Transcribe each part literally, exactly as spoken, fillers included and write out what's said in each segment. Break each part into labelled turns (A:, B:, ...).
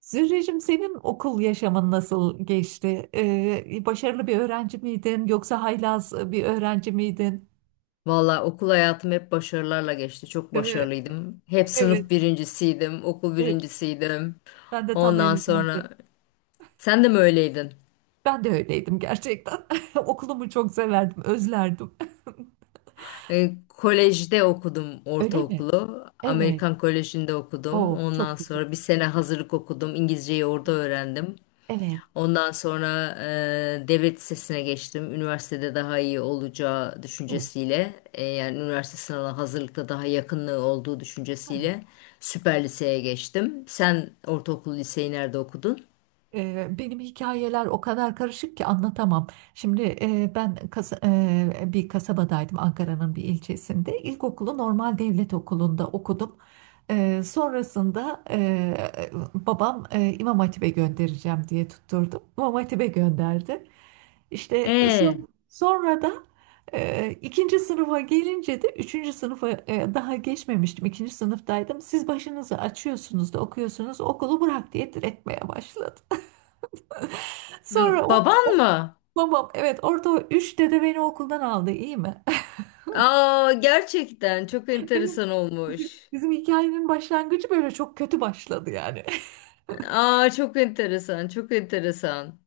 A: Zührecim senin okul yaşamın nasıl geçti? Ee, başarılı bir öğrenci miydin yoksa haylaz e, bir öğrenci miydin?
B: Valla okul hayatım hep başarılarla geçti. Çok
A: Değil mi?
B: başarılıydım. Hep
A: Evet,
B: sınıf birincisiydim, okul
A: evet.
B: birincisiydim.
A: Ben de tam
B: Ondan
A: öyle.
B: sonra sen de mi öyleydin?
A: Ben de öyleydim gerçekten. Okulumu çok severdim, özlerdim.
B: E, kolejde okudum
A: Öyle mi?
B: ortaokulu.
A: Evet.
B: Amerikan Koleji'nde okudum.
A: Oo,
B: Ondan
A: çok güzel.
B: sonra bir sene hazırlık okudum. İngilizceyi orada öğrendim.
A: Evet,
B: Ondan sonra e, devlet lisesine geçtim. Üniversitede daha iyi olacağı
A: evet.
B: düşüncesiyle, e, yani üniversite sınavına hazırlıkta daha yakınlığı olduğu
A: Ha.
B: düşüncesiyle süper liseye geçtim. Sen ortaokul liseyi nerede okudun?
A: Eee, Benim hikayeler o kadar karışık ki anlatamam. Şimdi eee, ben kasa- eee, bir kasabadaydım, Ankara'nın bir ilçesinde. İlkokulu normal devlet okulunda okudum. Eee, sonrasında eee, babam eee, İmam Hatip'e göndereceğim diye tutturdum. İmam Hatip'e gönderdi. İşte
B: E,
A: son- sonra da e, ikinci sınıfa gelince de üçüncü sınıfa e, daha geçmemiştim. İkinci sınıftaydım. Siz başınızı açıyorsunuz da okuyorsunuz, okulu bırak diye diretmeye başladı.
B: m-
A: Sonra o,
B: baban
A: o
B: mı?
A: babam, evet, orada o üç dede beni okuldan aldı, iyi mi?
B: Aa, gerçekten çok
A: Evet,
B: enteresan
A: Bizim,
B: olmuş.
A: bizim hikayenin başlangıcı böyle çok kötü başladı yani.
B: Aa, çok enteresan, çok enteresan.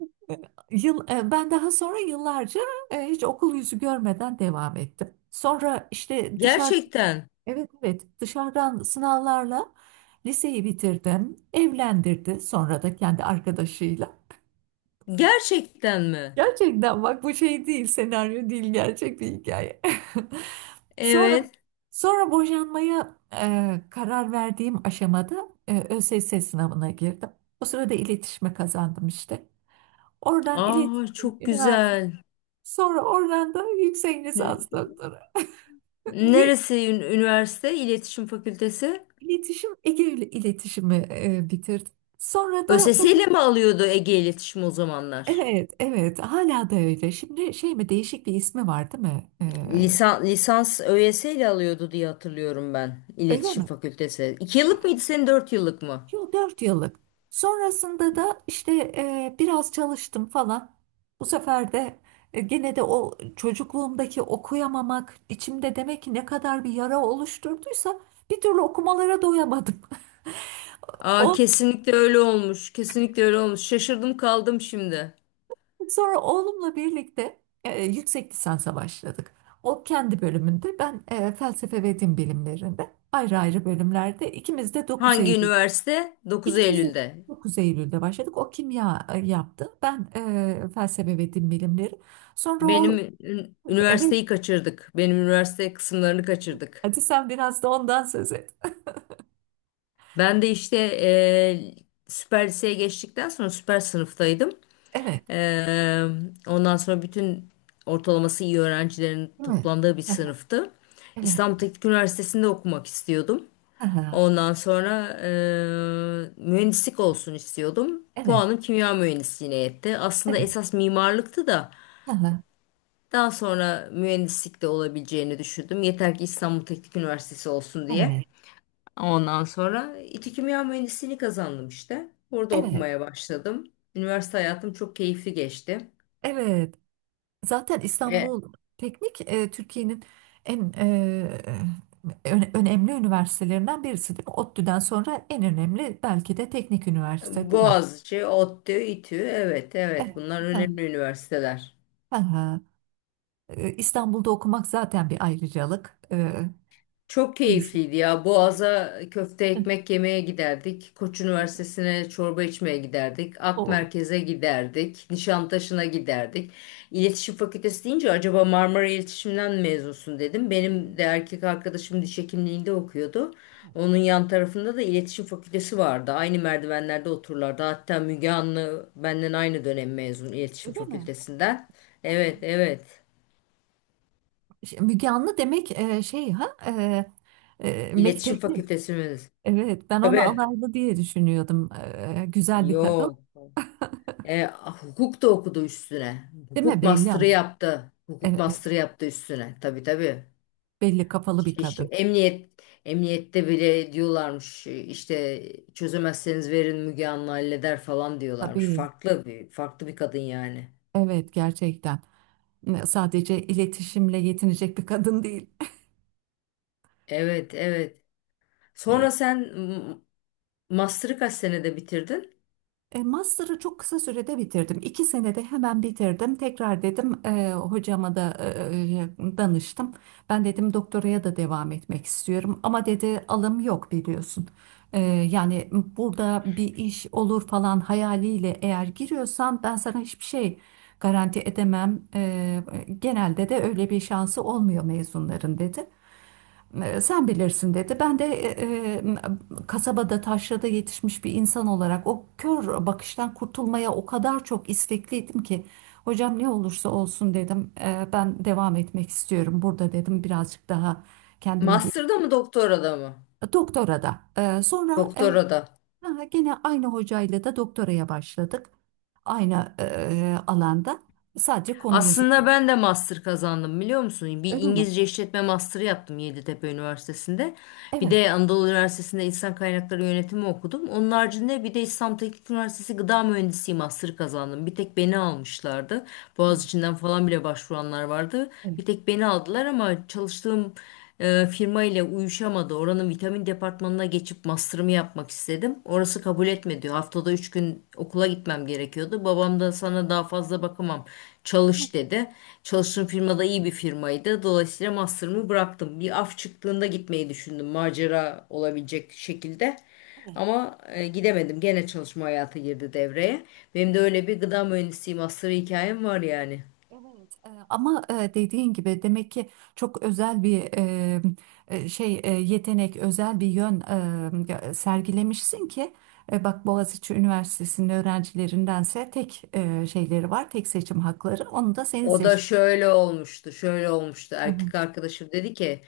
A: Yıl, e, ben daha sonra yıllarca e, hiç okul yüzü görmeden devam ettim. Sonra işte dışarı
B: Gerçekten,
A: evet, evet, dışarıdan sınavlarla liseyi bitirdim. Evlendirdi sonra da kendi arkadaşıyla.
B: gerçekten mi?
A: Gerçekten bak, bu şey değil, senaryo değil, gerçek bir hikaye. Sonra
B: Evet.
A: sonra boşanmaya e, karar verdiğim aşamada e, ÖSS sınavına girdim. O sırada iletişime kazandım işte. Oradan
B: Aa,
A: iletişim,
B: çok
A: üniversite.
B: güzel.
A: Sonra oradan da yüksek lisans, doktora. Bir
B: Neresi ün- üniversite? İletişim Fakültesi.
A: iletişim, Ege ile iletişimi e, bitirdim. Sonra da
B: ÖSS
A: dok-
B: ile mi alıyordu Ege İletişim o zamanlar?
A: evet, evet, hala da öyle. Şimdi şey mi, değişik bir ismi var değil mi? E,
B: Lisan, lisans ÖSS ile alıyordu diye hatırlıyorum ben.
A: öyle
B: İletişim
A: mi?
B: Fakültesi. İki yıllık mıydı senin dört yıllık mı?
A: Yo, dört yıllık. Sonrasında da işte e, biraz çalıştım falan. Bu sefer de e, gene de o çocukluğumdaki okuyamamak içimde demek ki ne kadar bir yara oluşturduysa, bir türlü okumalara doyamadım.
B: Aa,
A: Ondan
B: kesinlikle öyle olmuş. Kesinlikle öyle olmuş. Şaşırdım kaldım şimdi.
A: sonra oğlumla birlikte e, yüksek lisansa başladık. O kendi bölümünde, ben e, felsefe ve din bilimlerinde, ayrı ayrı bölümlerde ikimiz de dokuz
B: Hangi
A: Eylül
B: üniversite? Dokuz
A: İkimiz de
B: Eylül'de.
A: dokuz Eylül'de başladık. O kimya e, yaptı. Ben e, felsefe ve din bilimleri. Sonra o
B: Benim ün-
A: evet,
B: üniversiteyi kaçırdık. Benim üniversite kısımlarını kaçırdık.
A: hadi sen biraz da ondan söz et.
B: Ben de işte eee, süper liseye geçtikten sonra süper sınıftaydım.
A: Evet.
B: Ee, ondan sonra bütün ortalaması iyi öğrencilerin
A: Değil mi?
B: toplandığı bir
A: Hı.
B: sınıftı.
A: Evet.
B: İstanbul Teknik Üniversitesi'nde okumak istiyordum.
A: Hı.
B: Ondan sonra e, mühendislik olsun istiyordum.
A: Evet.
B: Puanım kimya mühendisliğine yetti. Aslında
A: Evet.
B: esas mimarlıktı da
A: Hı.
B: daha sonra mühendislik de olabileceğini düşündüm. Yeter ki İstanbul Teknik Üniversitesi olsun diye.
A: Evet.
B: Ondan sonra İTÜ Kimya Mühendisliğini kazandım işte. Orada
A: Evet.
B: okumaya başladım. Üniversite hayatım çok keyifli geçti.
A: Evet. Zaten
B: E,
A: İstanbul Teknik e, Türkiye'nin en e, e, öne- önemli üniversitelerinden birisi değil mi? ODTÜ'den sonra en önemli belki de teknik üniversite değil mi?
B: Boğaziçi, ODTÜ, İTÜ. Evet, evet.
A: Evet.
B: Bunlar
A: Hı,
B: önemli üniversiteler.
A: hı hı. E, İstanbul'da okumak zaten bir ayrıcalık. E,
B: Çok
A: o yüzden
B: keyifliydi ya. Boğaz'a köfte ekmek yemeye giderdik. Koç Üniversitesi'ne çorba içmeye giderdik. Ak
A: o
B: Merkez'e giderdik. Nişantaşı'na giderdik. İletişim Fakültesi deyince acaba Marmara İletişim'den mezunsun dedim. Benim de erkek arkadaşım diş hekimliğinde okuyordu. Onun yan tarafında da İletişim Fakültesi vardı. Aynı merdivenlerde otururlardı. Hatta Müge Anlı benden aynı dönem mezun İletişim Fakültesinden. Evet, evet.
A: şey, Müge Anlı demek e, şey, ha, e, e,
B: İletişim
A: mektepli.
B: Fakültesi mi?
A: Evet, ben onu
B: Tabii.
A: alaylı diye düşünüyordum. E, güzel bir kadın.
B: Yok. E, hukuk da okudu üstüne.
A: Değil mi?
B: Hukuk
A: Belli
B: master'ı
A: ama.
B: yaptı. Hukuk
A: Evet, evet.
B: master'ı yaptı üstüne. Tabii tabii.
A: Belli kafalı bir
B: İş,
A: kadın.
B: emniyet emniyette bile diyorlarmış e, işte çözemezseniz verin Müge Anlı halleder falan diyorlarmış.
A: Tabii.
B: Farklı bir farklı bir kadın yani.
A: Evet, gerçekten. E, Sadece iletişimle yetinecek bir kadın değil.
B: Evet evet. Sonra sen m- master'ı kaç senede bitirdin?
A: E, Master'ı çok kısa sürede bitirdim. İki senede hemen bitirdim. Tekrar dedim e, hocama da e, e, danıştım. Ben dedim, doktoraya da devam etmek istiyorum. Ama dedi, alım yok, biliyorsun. E, yani, burada bir iş olur falan hayaliyle eğer giriyorsan, ben sana hiçbir şey garanti edemem. E, genelde de öyle bir şansı olmuyor mezunların, dedi. E, Sen bilirsin, dedi. Ben de e, e, kasabada, taşrada yetişmiş bir insan olarak, o kör bakıştan kurtulmaya o kadar çok istekliydim ki, hocam ne olursa olsun dedim. E, ben devam etmek istiyorum burada dedim. Birazcık daha kendimi ge-
B: Master'da mı doktorada mı?
A: doktora da. E, sonra e,
B: Doktorada.
A: ha, gene aynı hocayla da doktoraya başladık. Aynı e, alanda. Sadece konumuzu
B: Aslında ben de master kazandım biliyor musun? Bir
A: öyle mi?
B: İngilizce işletme master'ı yaptım Yeditepe Üniversitesi'nde. Bir
A: Evet.
B: de Anadolu Üniversitesi'nde İnsan Kaynakları Yönetimi okudum. Onun haricinde bir de İstanbul Teknik Üniversitesi Gıda Mühendisliği master'ı kazandım. Bir tek beni almışlardı. Boğaziçi'nden falan bile başvuranlar vardı. Bir tek beni aldılar ama çalıştığım e, firma ile uyuşamadı. Oranın vitamin departmanına geçip master'ımı yapmak istedim. Orası kabul etmedi. Haftada üç gün okula gitmem gerekiyordu. Babam da sana daha fazla bakamam. Çalış dedi. Çalıştığım firmada iyi bir firmaydı. Dolayısıyla master'ımı bıraktım. Bir af çıktığında gitmeyi düşündüm. Macera olabilecek şekilde. Ama e, gidemedim. Gene çalışma hayatı girdi devreye. Benim de öyle bir gıda mühendisliği master hikayem var yani.
A: Evet, e, ama e, dediğin gibi demek ki çok özel bir e, e, şey, e, yetenek, özel bir yön e, sergilemişsin ki e, bak, Boğaziçi Üniversitesi'nin öğrencilerindense tek e, şeyleri var, tek seçim hakları. Onu da senin
B: O da
A: seçmiş.
B: şöyle olmuştu, şöyle olmuştu.
A: Hı hı.
B: Erkek arkadaşım dedi ki,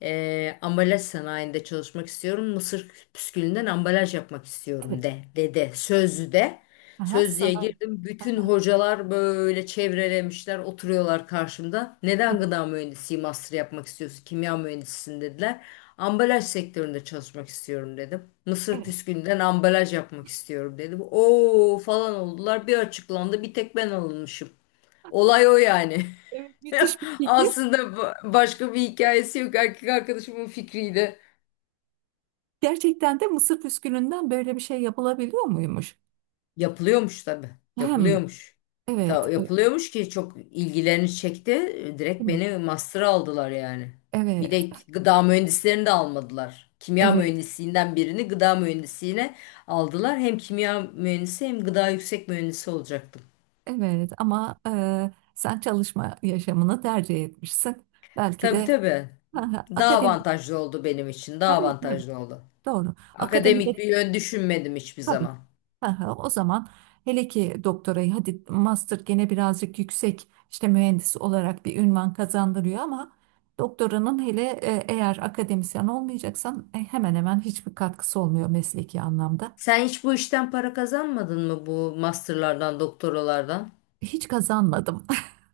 B: "Eee, ambalaj sanayinde çalışmak istiyorum. Mısır püskülünden ambalaj yapmak istiyorum
A: Evet.
B: de," dedi. Sözlü de.
A: Aha,
B: Sözlüğe
A: sana.
B: girdim. Bütün hocalar böyle çevrelemişler, oturuyorlar karşımda.
A: Heh,
B: Neden gıda mühendisliği master yapmak istiyorsun? Kimya mühendisisin dediler. Ambalaj sektöründe çalışmak istiyorum dedim. Mısır
A: evet.
B: püskülünden ambalaj yapmak istiyorum dedim. Oo falan oldular. Bir açıklandı. Bir tek ben alınmışım. Olay o yani.
A: Evet, müthiş bir fikir.
B: Aslında ba- başka bir hikayesi yok. Erkek arkadaşımın fikriydi.
A: Gerçekten de mısır püskülünden böyle bir şey yapılabiliyor muymuş?
B: Yapılıyormuş tabii.
A: Hem
B: Yapılıyormuş.
A: evet,
B: Ta,
A: evet,
B: yapılıyormuş ki çok ilgilerini çekti. Direkt
A: değil mi?
B: beni master'a aldılar yani. Bir
A: Evet,
B: de gıda mühendislerini de almadılar. Kimya
A: evet.
B: mühendisliğinden birini gıda mühendisliğine aldılar. Hem kimya mühendisi hem gıda yüksek mühendisi olacaktım.
A: Evet ama eee, sen çalışma yaşamını tercih etmişsin. Belki
B: Tabii
A: de
B: tabii.
A: ha, ha,
B: Daha
A: akademik,
B: avantajlı oldu benim için. Daha
A: tabii tabii,
B: avantajlı oldu.
A: doğru. Akademik,
B: Akademik bir yön düşünmedim hiçbir
A: tabii.
B: zaman.
A: Ha, ha, o zaman hele ki doktorayı, hadi master gene birazcık yüksek, işte mühendis olarak bir ünvan kazandırıyor ama doktoranın, hele e, eğer akademisyen olmayacaksan, e, hemen hemen hiçbir katkısı olmuyor mesleki anlamda.
B: Sen hiç bu işten para kazanmadın mı bu masterlardan, doktoralardan?
A: Hiç kazanmadım.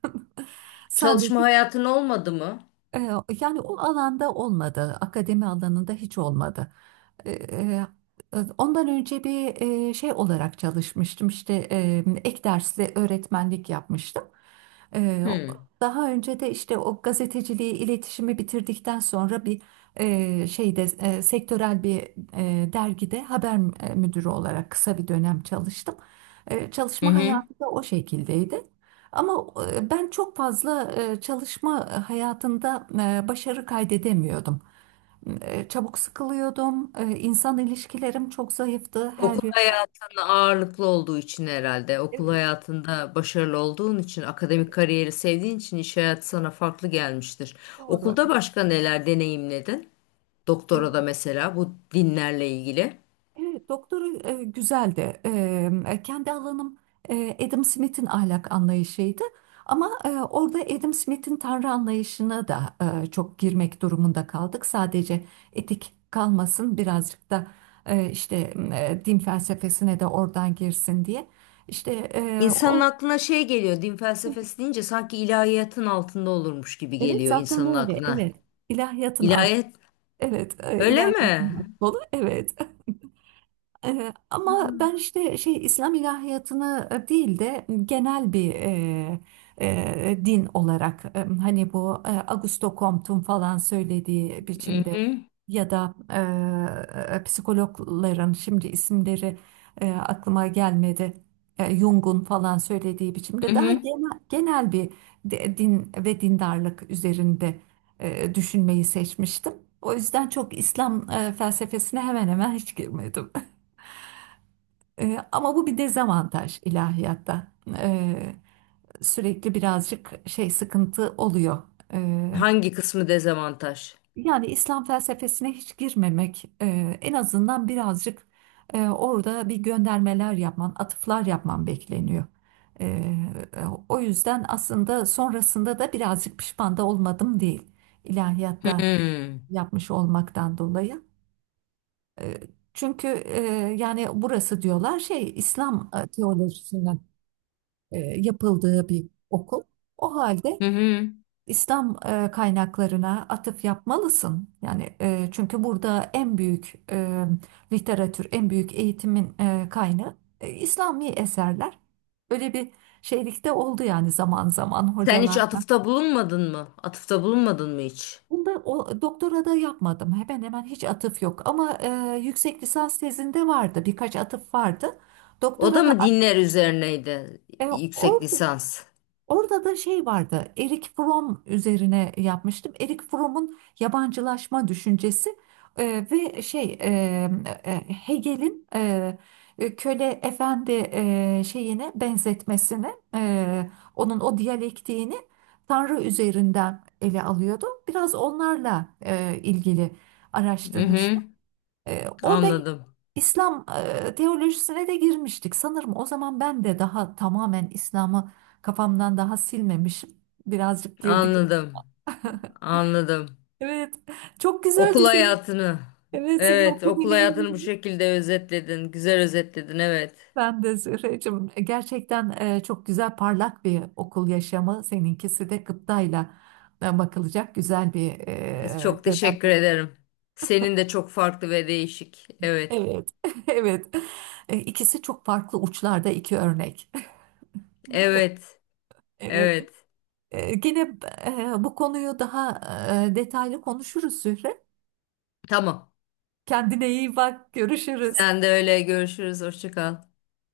B: Çalışma
A: Sadece
B: hayatın olmadı mı?
A: E, Yani o alanda olmadı, akademi alanında hiç olmadı. E, e, Ondan önce bir e, şey olarak çalışmıştım, işte e, ek dersli öğretmenlik yapmıştım. E,
B: Hmm.
A: Daha önce de işte o gazeteciliği, iletişimi bitirdikten sonra bir e, şeyde, e, sektörel bir e, dergide haber müdürü olarak kısa bir dönem çalıştım. E,
B: Hı
A: Çalışma
B: hı.
A: hayatı da o şekildeydi. Ama e, ben çok fazla e, çalışma hayatında e, başarı kaydedemiyordum. E, Çabuk sıkılıyordum. E, İnsan ilişkilerim çok zayıftı
B: Okul
A: her yön.
B: hayatında ağırlıklı olduğu için herhalde. Okul
A: Evet,
B: hayatında başarılı olduğun için, akademik kariyeri sevdiğin için iş hayatı sana farklı gelmiştir.
A: doğru.
B: Okulda başka neler deneyimledin?
A: Evet.
B: Doktora da mesela bu dinlerle ilgili.
A: Evet, doktoru e, güzeldi. E, kendi alanım e, Adam Smith'in ahlak anlayışıydı. Ama e, orada Adam Smith'in tanrı anlayışına da e, çok girmek durumunda kaldık. Sadece etik kalmasın, birazcık da e, işte e, din felsefesine de oradan girsin diye. İşte e,
B: İnsanın
A: o,
B: aklına şey geliyor, din felsefesi deyince sanki ilahiyatın altında olurmuş gibi
A: evet,
B: geliyor
A: zaten
B: insanın
A: öyle.
B: aklına.
A: Evet. ilahiyatın altı.
B: İlahiyat
A: Evet, e,
B: öyle mi?
A: ilahiyatın altı dolu. Evet. Ee, ama ben
B: Hmm.
A: işte şey, İslam ilahiyatını e, değil de genel bir e, e, din olarak, e, hani bu e, Augusto Comte'un falan söylediği
B: Hı
A: biçimde,
B: hı.
A: ya da e, psikologların şimdi isimleri e, aklıma gelmedi. E, Jung'un falan söylediği
B: Hı
A: biçimde, daha
B: hı.
A: genel, genel bir de- din ve dindarlık üzerinde e, düşünmeyi seçmiştim. O yüzden çok İslam e, felsefesine hemen hemen hiç girmedim. Ee, ama bu bir dezavantaj ilahiyatta. Ee, Sürekli birazcık şey, sıkıntı oluyor. Ee,
B: Hangi kısmı dezavantaj?
A: Yani İslam felsefesine hiç girmemek, e, en azından birazcık e, orada bir göndermeler yapman, atıflar yapman bekleniyor. Ee, O yüzden aslında sonrasında da birazcık pişman da olmadım değil
B: Hı
A: ilahiyatta
B: hı.
A: yapmış olmaktan dolayı. Ee, Çünkü e, yani burası diyorlar şey, İslam e, teolojisinden e, yapıldığı bir okul. O halde
B: Hı. Hı.
A: İslam e, kaynaklarına atıf yapmalısın. Yani e, çünkü burada en büyük e, literatür, en büyük eğitimin e, kaynağı e, İslami eserler. Öyle bir şeylikte oldu yani zaman zaman
B: Sen hiç
A: hocalar.
B: atıfta bulunmadın mı? Atıfta bulunmadın mı hiç?
A: Bunda o, doktora da yapmadım. Hemen hemen hiç atıf yok. Ama e, yüksek lisans tezinde vardı. Birkaç atıf vardı.
B: O da
A: Doktora da
B: mı dinler üzerineydi
A: e,
B: yüksek
A: orada
B: lisans?
A: Orada da şey vardı. Erik Fromm üzerine yapmıştım. Erik Fromm'un yabancılaşma düşüncesi e, ve şey, e, e, Hegel'in e, e, köle efendi e, şeyine benzetmesini, e, onun o diyalektiğini Tanrı üzerinden ele alıyordu. Biraz onlarla e, ilgili
B: Hı
A: araştırmıştım.
B: hı.
A: E, orada
B: Anladım.
A: İslam e, teolojisine de girmiştik. Sanırım o zaman ben de daha tamamen İslam'ı kafamdan daha silmemişim. Birazcık girdik.
B: Anladım. Anladım.
A: Evet, çok
B: Okul
A: güzeldi senin.
B: hayatını.
A: Evet, senin
B: Evet,
A: okul
B: okul hayatını bu
A: deneyimin.
B: şekilde özetledin. Güzel özetledin, evet.
A: Ben de Zühreciğim. Gerçekten e, çok güzel, parlak bir okul yaşamı. Seninkisi de gıptayla e, bakılacak güzel bir e,
B: Çok
A: dönem.
B: teşekkür ederim. Senin de çok farklı ve değişik. Evet.
A: Evet, evet. E, İkisi çok farklı uçlarda iki örnek. Değil mi?
B: Evet.
A: Evet.
B: Evet.
A: Ee, Gene e, bu konuyu daha e, detaylı konuşuruz, Zühre.
B: Tamam.
A: Kendine iyi bak, görüşürüz.
B: Sen de öyle görüşürüz. Hoşça kal.